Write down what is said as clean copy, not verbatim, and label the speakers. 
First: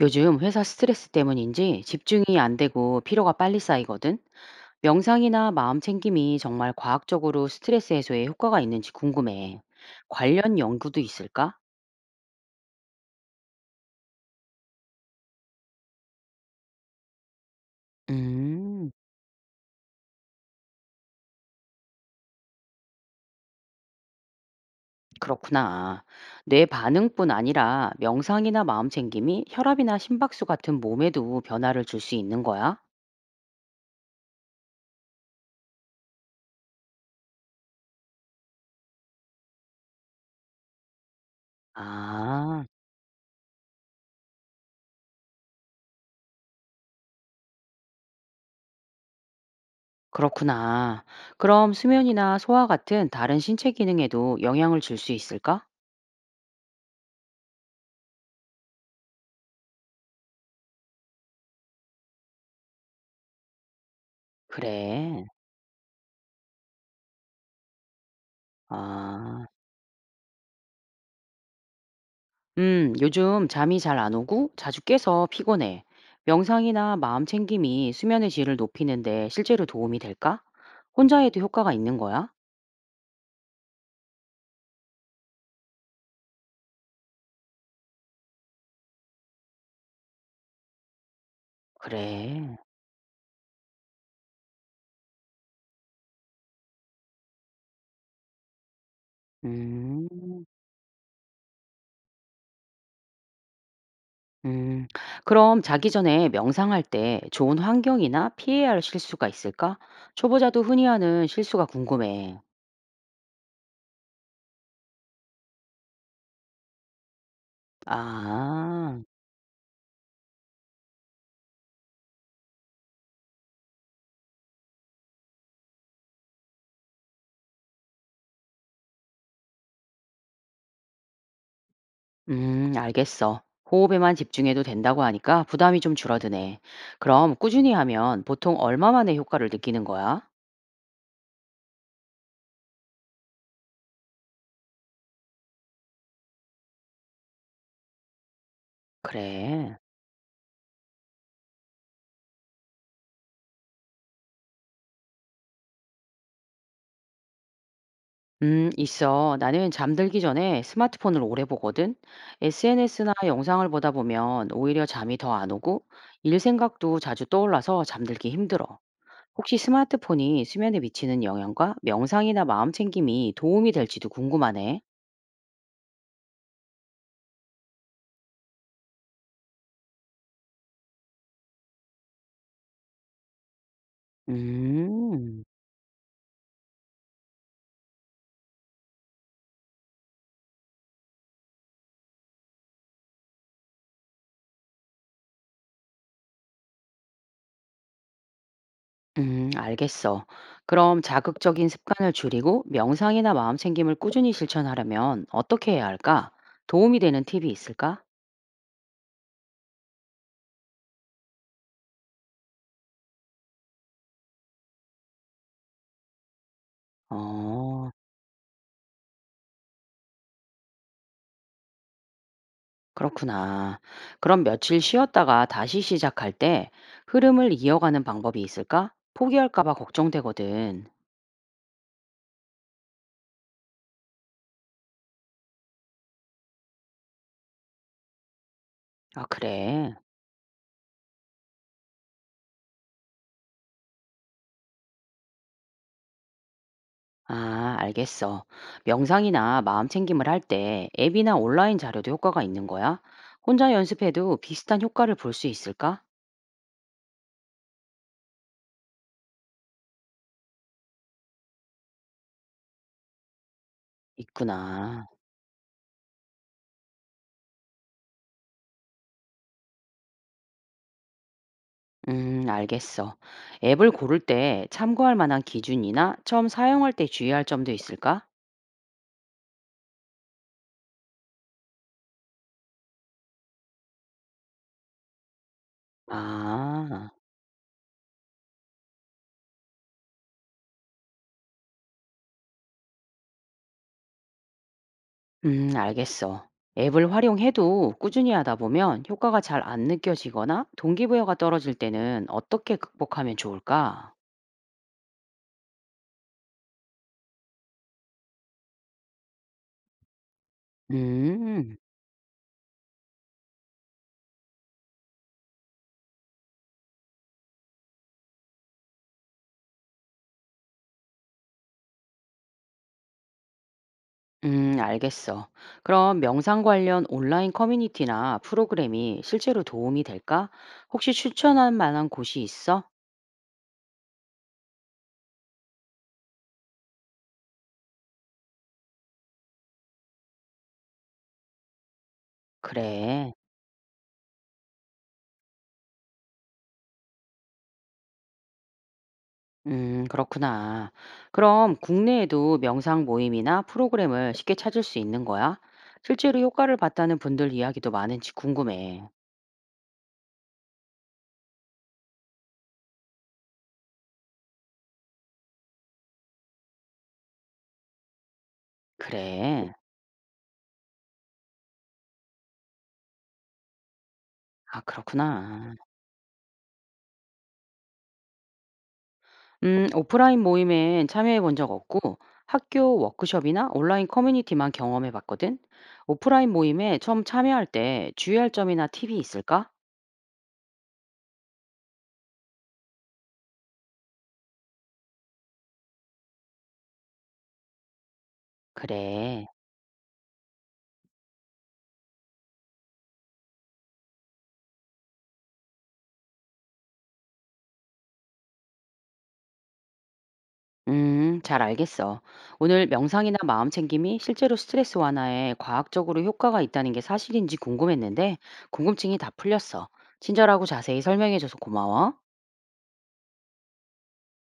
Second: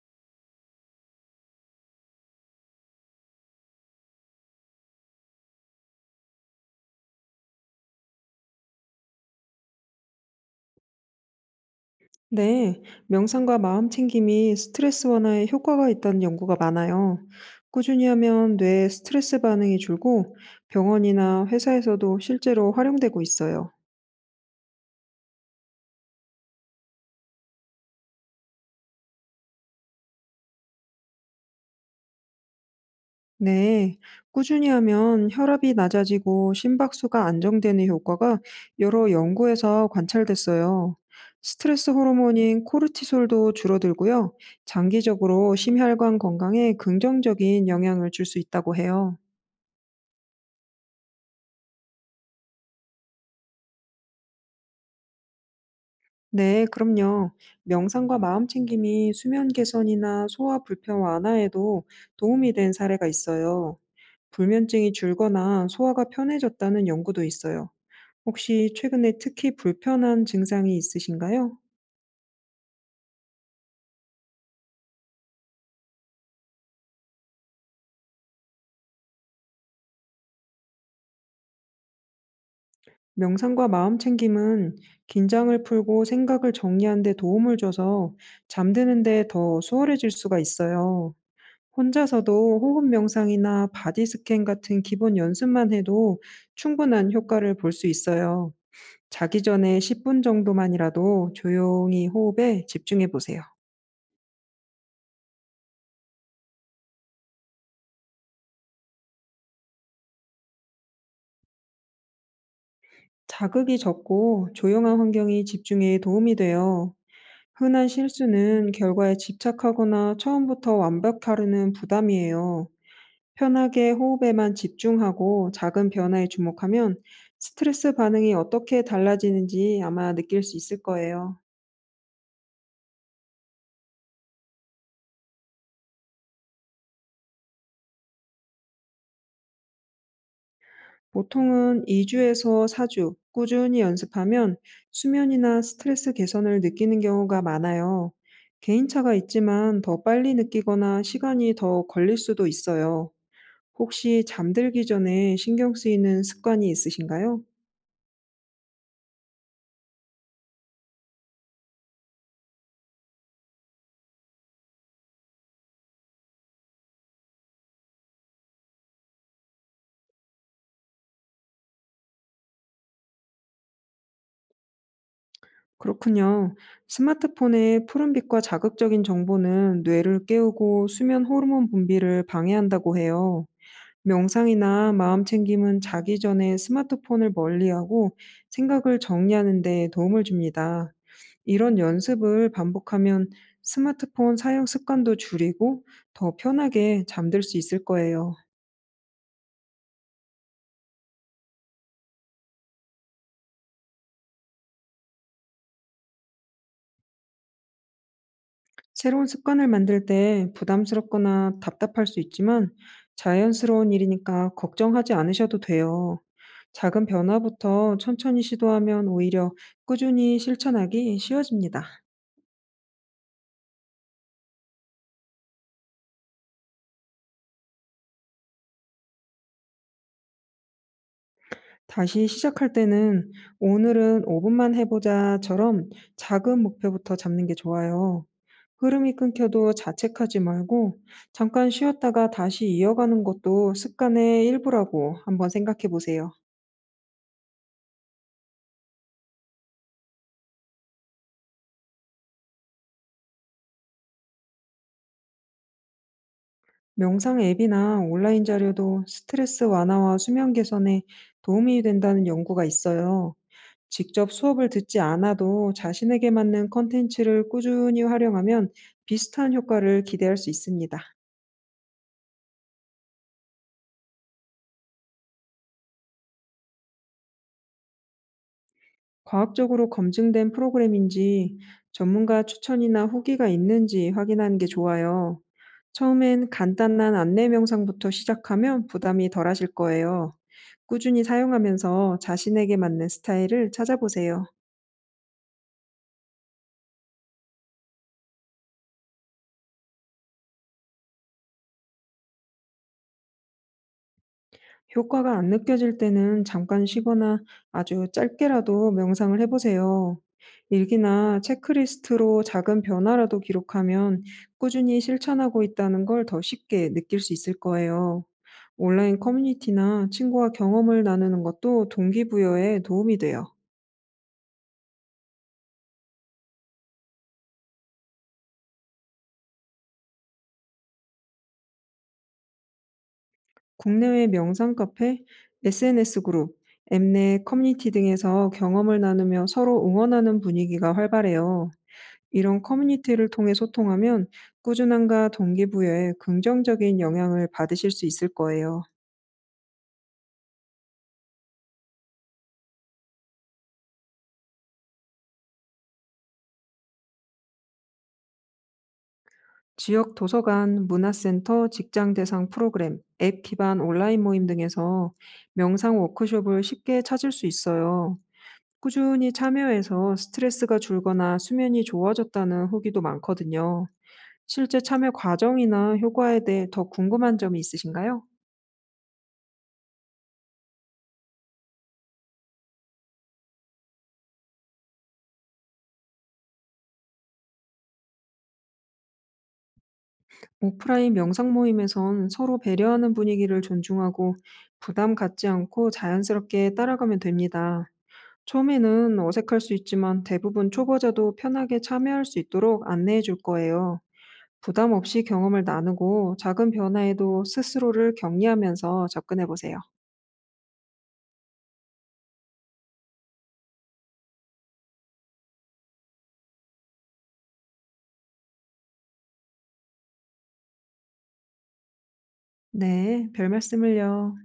Speaker 1: 요즘 회사 스트레스 때문인지 집중이 안 되고 피로가 빨리 쌓이거든. 명상이나 마음 챙김이 정말 과학적으로 스트레스 해소에 효과가 있는지 궁금해. 관련 연구도 있을까?
Speaker 2: 네, 명상과 마음 챙김이 스트레스 완화에 효과가 있다는 연구가 많아요. 꾸준히 하면
Speaker 1: 음,
Speaker 2: 뇌의 스트레스 반응이 줄고 병원이나 회사에서도 실제로 활용되고 있어요.
Speaker 1: 그렇구나. 뇌 반응뿐 아니라 명상이나 마음 챙김이 혈압이나 심박수 같은 몸에도 변화를 줄 수 있는 거야?
Speaker 2: 네, 꾸준히 하면 혈압이 낮아지고 심박수가 안정되는 효과가 여러 연구에서 관찰됐어요. 스트레스
Speaker 1: 아,
Speaker 2: 호르몬인 코르티솔도 줄어들고요. 장기적으로 심혈관 건강에 긍정적인 영향을 줄 수 있다고 해요.
Speaker 1: 그렇구나. 그럼 수면이나 소화 같은 다른 신체 기능에도 영향을 줄 수 있을까?
Speaker 2: 네, 그럼요. 명상과 마음 챙김이 수면 개선이나 소화 불편 완화에도 도움이 된 사례가 있어요. 불면증이
Speaker 1: 그래.
Speaker 2: 줄거나 소화가 편해졌다는 연구도 있어요. 혹시 최근에
Speaker 1: 아.
Speaker 2: 특히 불편한 증상이 있으신가요?
Speaker 1: 요즘 잠이 잘 안 오고 자주 깨서 피곤해. 명상이나 마음 챙김이 수면의 질을 높이는데 실제로 도움이 될까? 혼자 해도 효과가 있는 거야?
Speaker 2: 명상과 마음 챙김은 긴장을 풀고 생각을 정리하는 데 도움을 줘서 잠드는 데 더 수월해질 수가 있어요.
Speaker 1: 그래.
Speaker 2: 혼자서도 호흡 명상이나 바디 스캔 같은 기본 연습만 해도 충분한 효과를 볼 수 있어요. 자기 전에 십
Speaker 1: 음,
Speaker 2: 분 정도만이라도 조용히 호흡에 집중해 보세요.
Speaker 1: 음. 그럼 자기 전에 명상할 때 좋은 환경이나 피해야 할 실수가 있을까? 초보자도 흔히 하는 실수가 궁금해.
Speaker 2: 자극이 적고 조용한 환경이 집중에 도움이 돼요. 흔한 실수는
Speaker 1: 아,
Speaker 2: 결과에 집착하거나 처음부터 완벽하려는 부담이에요. 편하게 호흡에만 집중하고 작은 변화에 주목하면 스트레스 반응이 어떻게 달라지는지 아마 느낄 수 있을 거예요.
Speaker 1: 알겠어. 호흡에만 집중해도 된다고 하니까 부담이 좀 줄어드네. 그럼 꾸준히 하면 보통 얼마 만에 효과를 느끼는 거야?
Speaker 2: 보통은 2주에서 4주 꾸준히 연습하면 수면이나 스트레스 개선을 느끼는 경우가 많아요. 개인차가
Speaker 1: 그래.
Speaker 2: 있지만 더 빨리 느끼거나 시간이 더 걸릴 수도 있어요. 혹시 잠들기 전에 신경 쓰이는 습관이 있으신가요?
Speaker 1: 있어. 나는 잠들기 전에 스마트폰을 오래 보거든. SNS나 영상을 보다 보면 오히려 잠이 더 안 오고 일 생각도 자주 떠올라서 잠들기 힘들어. 혹시 스마트폰이 수면에 미치는 영향과 명상이나 마음 챙김이 도움이 될지도 궁금하네.
Speaker 2: 그렇군요. 스마트폰의 푸른빛과 자극적인 정보는 뇌를 깨우고 수면 호르몬 분비를 방해한다고 해요. 명상이나 마음
Speaker 1: 음,
Speaker 2: 챙김은 자기 전에 스마트폰을 멀리하고 생각을 정리하는 데 도움을 줍니다. 이런 연습을 반복하면 스마트폰 사용 습관도 줄이고 더 편하게 잠들 수 있을 거예요.
Speaker 1: 알겠어. 그럼 자극적인 습관을 줄이고 명상이나 마음 챙김을 꾸준히 실천하려면 어떻게 해야 할까? 도움이 되는 팁이 있을까?
Speaker 2: 새로운 습관을 만들 때 부담스럽거나 답답할 수 있지만 자연스러운 일이니까 걱정하지 않으셔도 돼요. 작은
Speaker 1: 어.
Speaker 2: 변화부터 천천히 시도하면 오히려 꾸준히 실천하기 쉬워집니다.
Speaker 1: 그렇구나. 그럼 며칠 쉬었다가 다시 시작할 때 흐름을 이어가는 방법이 있을까? 포기할까 봐 걱정되거든.
Speaker 2: 다시 시작할 때는 "오늘은 5 분만 해 보자."처럼 작은 목표부터 잡는 게 좋아요. 흐름이
Speaker 1: 아,
Speaker 2: 끊겨도
Speaker 1: 그래.
Speaker 2: 자책하지 말고 잠깐 쉬었다가 다시 이어가는 것도 습관의 일부라고 한번 생각해 보세요.
Speaker 1: 아, 알겠어. 명상이나 마음 챙김을 할 때 앱이나 온라인 자료도 효과가 있는 거야? 혼자 연습해도 비슷한 효과를 볼 수 있을까?
Speaker 2: 명상 앱이나 온라인 자료도 스트레스 완화와 수면 개선에 도움이 된다는 연구가 있어요. 직접 수업을 듣지
Speaker 1: 있구나.
Speaker 2: 않아도 자신에게 맞는 컨텐츠를 꾸준히 활용하면 비슷한 효과를 기대할 수 있습니다.
Speaker 1: 알겠어. 앱을 고를 때 참고할 만한 기준이나 처음 사용할 때 주의할 점도 있을까?
Speaker 2: 과학적으로 검증된 프로그램인지 전문가 추천이나 후기가 있는지 확인하는 게 좋아요. 처음엔
Speaker 1: 아.
Speaker 2: 간단한 안내 명상부터 시작하면 부담이 덜하실 거예요. 꾸준히 사용하면서 자신에게 맞는 스타일을 찾아보세요.
Speaker 1: 알겠어. 앱을 활용해도 꾸준히 하다 보면 효과가 잘 안 느껴지거나 동기부여가 떨어질 때는 어떻게 극복하면 좋을까?
Speaker 2: 효과가 안 느껴질 때는 잠깐 쉬거나 아주 짧게라도 명상을 해보세요. 일기나
Speaker 1: 음,
Speaker 2: 체크리스트로 작은 변화라도 기록하면 꾸준히 실천하고 있다는 걸 더 쉽게 느낄 수 있을 거예요. 온라인 커뮤니티나 친구와 경험을 나누는 것도 동기부여에 도움이 돼요.
Speaker 1: 알겠어. 그럼 명상 관련 온라인 커뮤니티나 프로그램이 실제로 도움이 될까? 혹시 추천할 만한 곳이 있어?
Speaker 2: 국내외 명상 카페, SNS 그룹, 앱 내 커뮤니티 등에서 경험을 나누며 서로 응원하는 분위기가 활발해요. 이런 커뮤니티를
Speaker 1: 그래.
Speaker 2: 통해 소통하면 꾸준함과 동기부여에 긍정적인 영향을 받으실 수 있을 거예요.
Speaker 1: 그렇구나. 그럼 국내에도 명상 모임이나 프로그램을 쉽게 찾을 수 있는 거야? 실제로 효과를 봤다는 분들 이야기도 많은지 궁금해.
Speaker 2: 지역 도서관, 문화센터, 직장 대상 프로그램, 앱 기반 온라인 모임 등에서 명상 워크숍을 쉽게 찾을 수 있어요. 꾸준히
Speaker 1: 그래.
Speaker 2: 참여해서 스트레스가 줄거나 수면이 좋아졌다는 후기도 많거든요.
Speaker 1: 아
Speaker 2: 실제 참여
Speaker 1: 그렇구나.
Speaker 2: 과정이나 효과에 대해 더 궁금한 점이 있으신가요?
Speaker 1: 오프라인 모임엔 참여해 본 적 없고 학교 워크숍이나 온라인 커뮤니티만 경험해 봤거든. 오프라인 모임에 처음 참여할 때 주의할 점이나 팁이 있을까?
Speaker 2: 오프라인 명상 모임에선 서로 배려하는 분위기를 존중하고 부담 갖지 않고 자연스럽게 따라가면 됩니다. 처음에는
Speaker 1: 그래.
Speaker 2: 어색할 수 있지만 대부분 초보자도 편하게 참여할 수 있도록 안내해 줄 거예요. 부담 없이 경험을 나누고 작은 변화에도 스스로를 격려하면서 접근해 보세요.
Speaker 1: 잘 알겠어. 오늘 명상이나 마음 챙김이 실제로 스트레스 완화에 과학적으로 효과가 있다는 게 사실인지 궁금했는데 궁금증이 다 풀렸어. 친절하고 자세히 설명해줘서 고마워.
Speaker 2: 네, 별 말씀을요.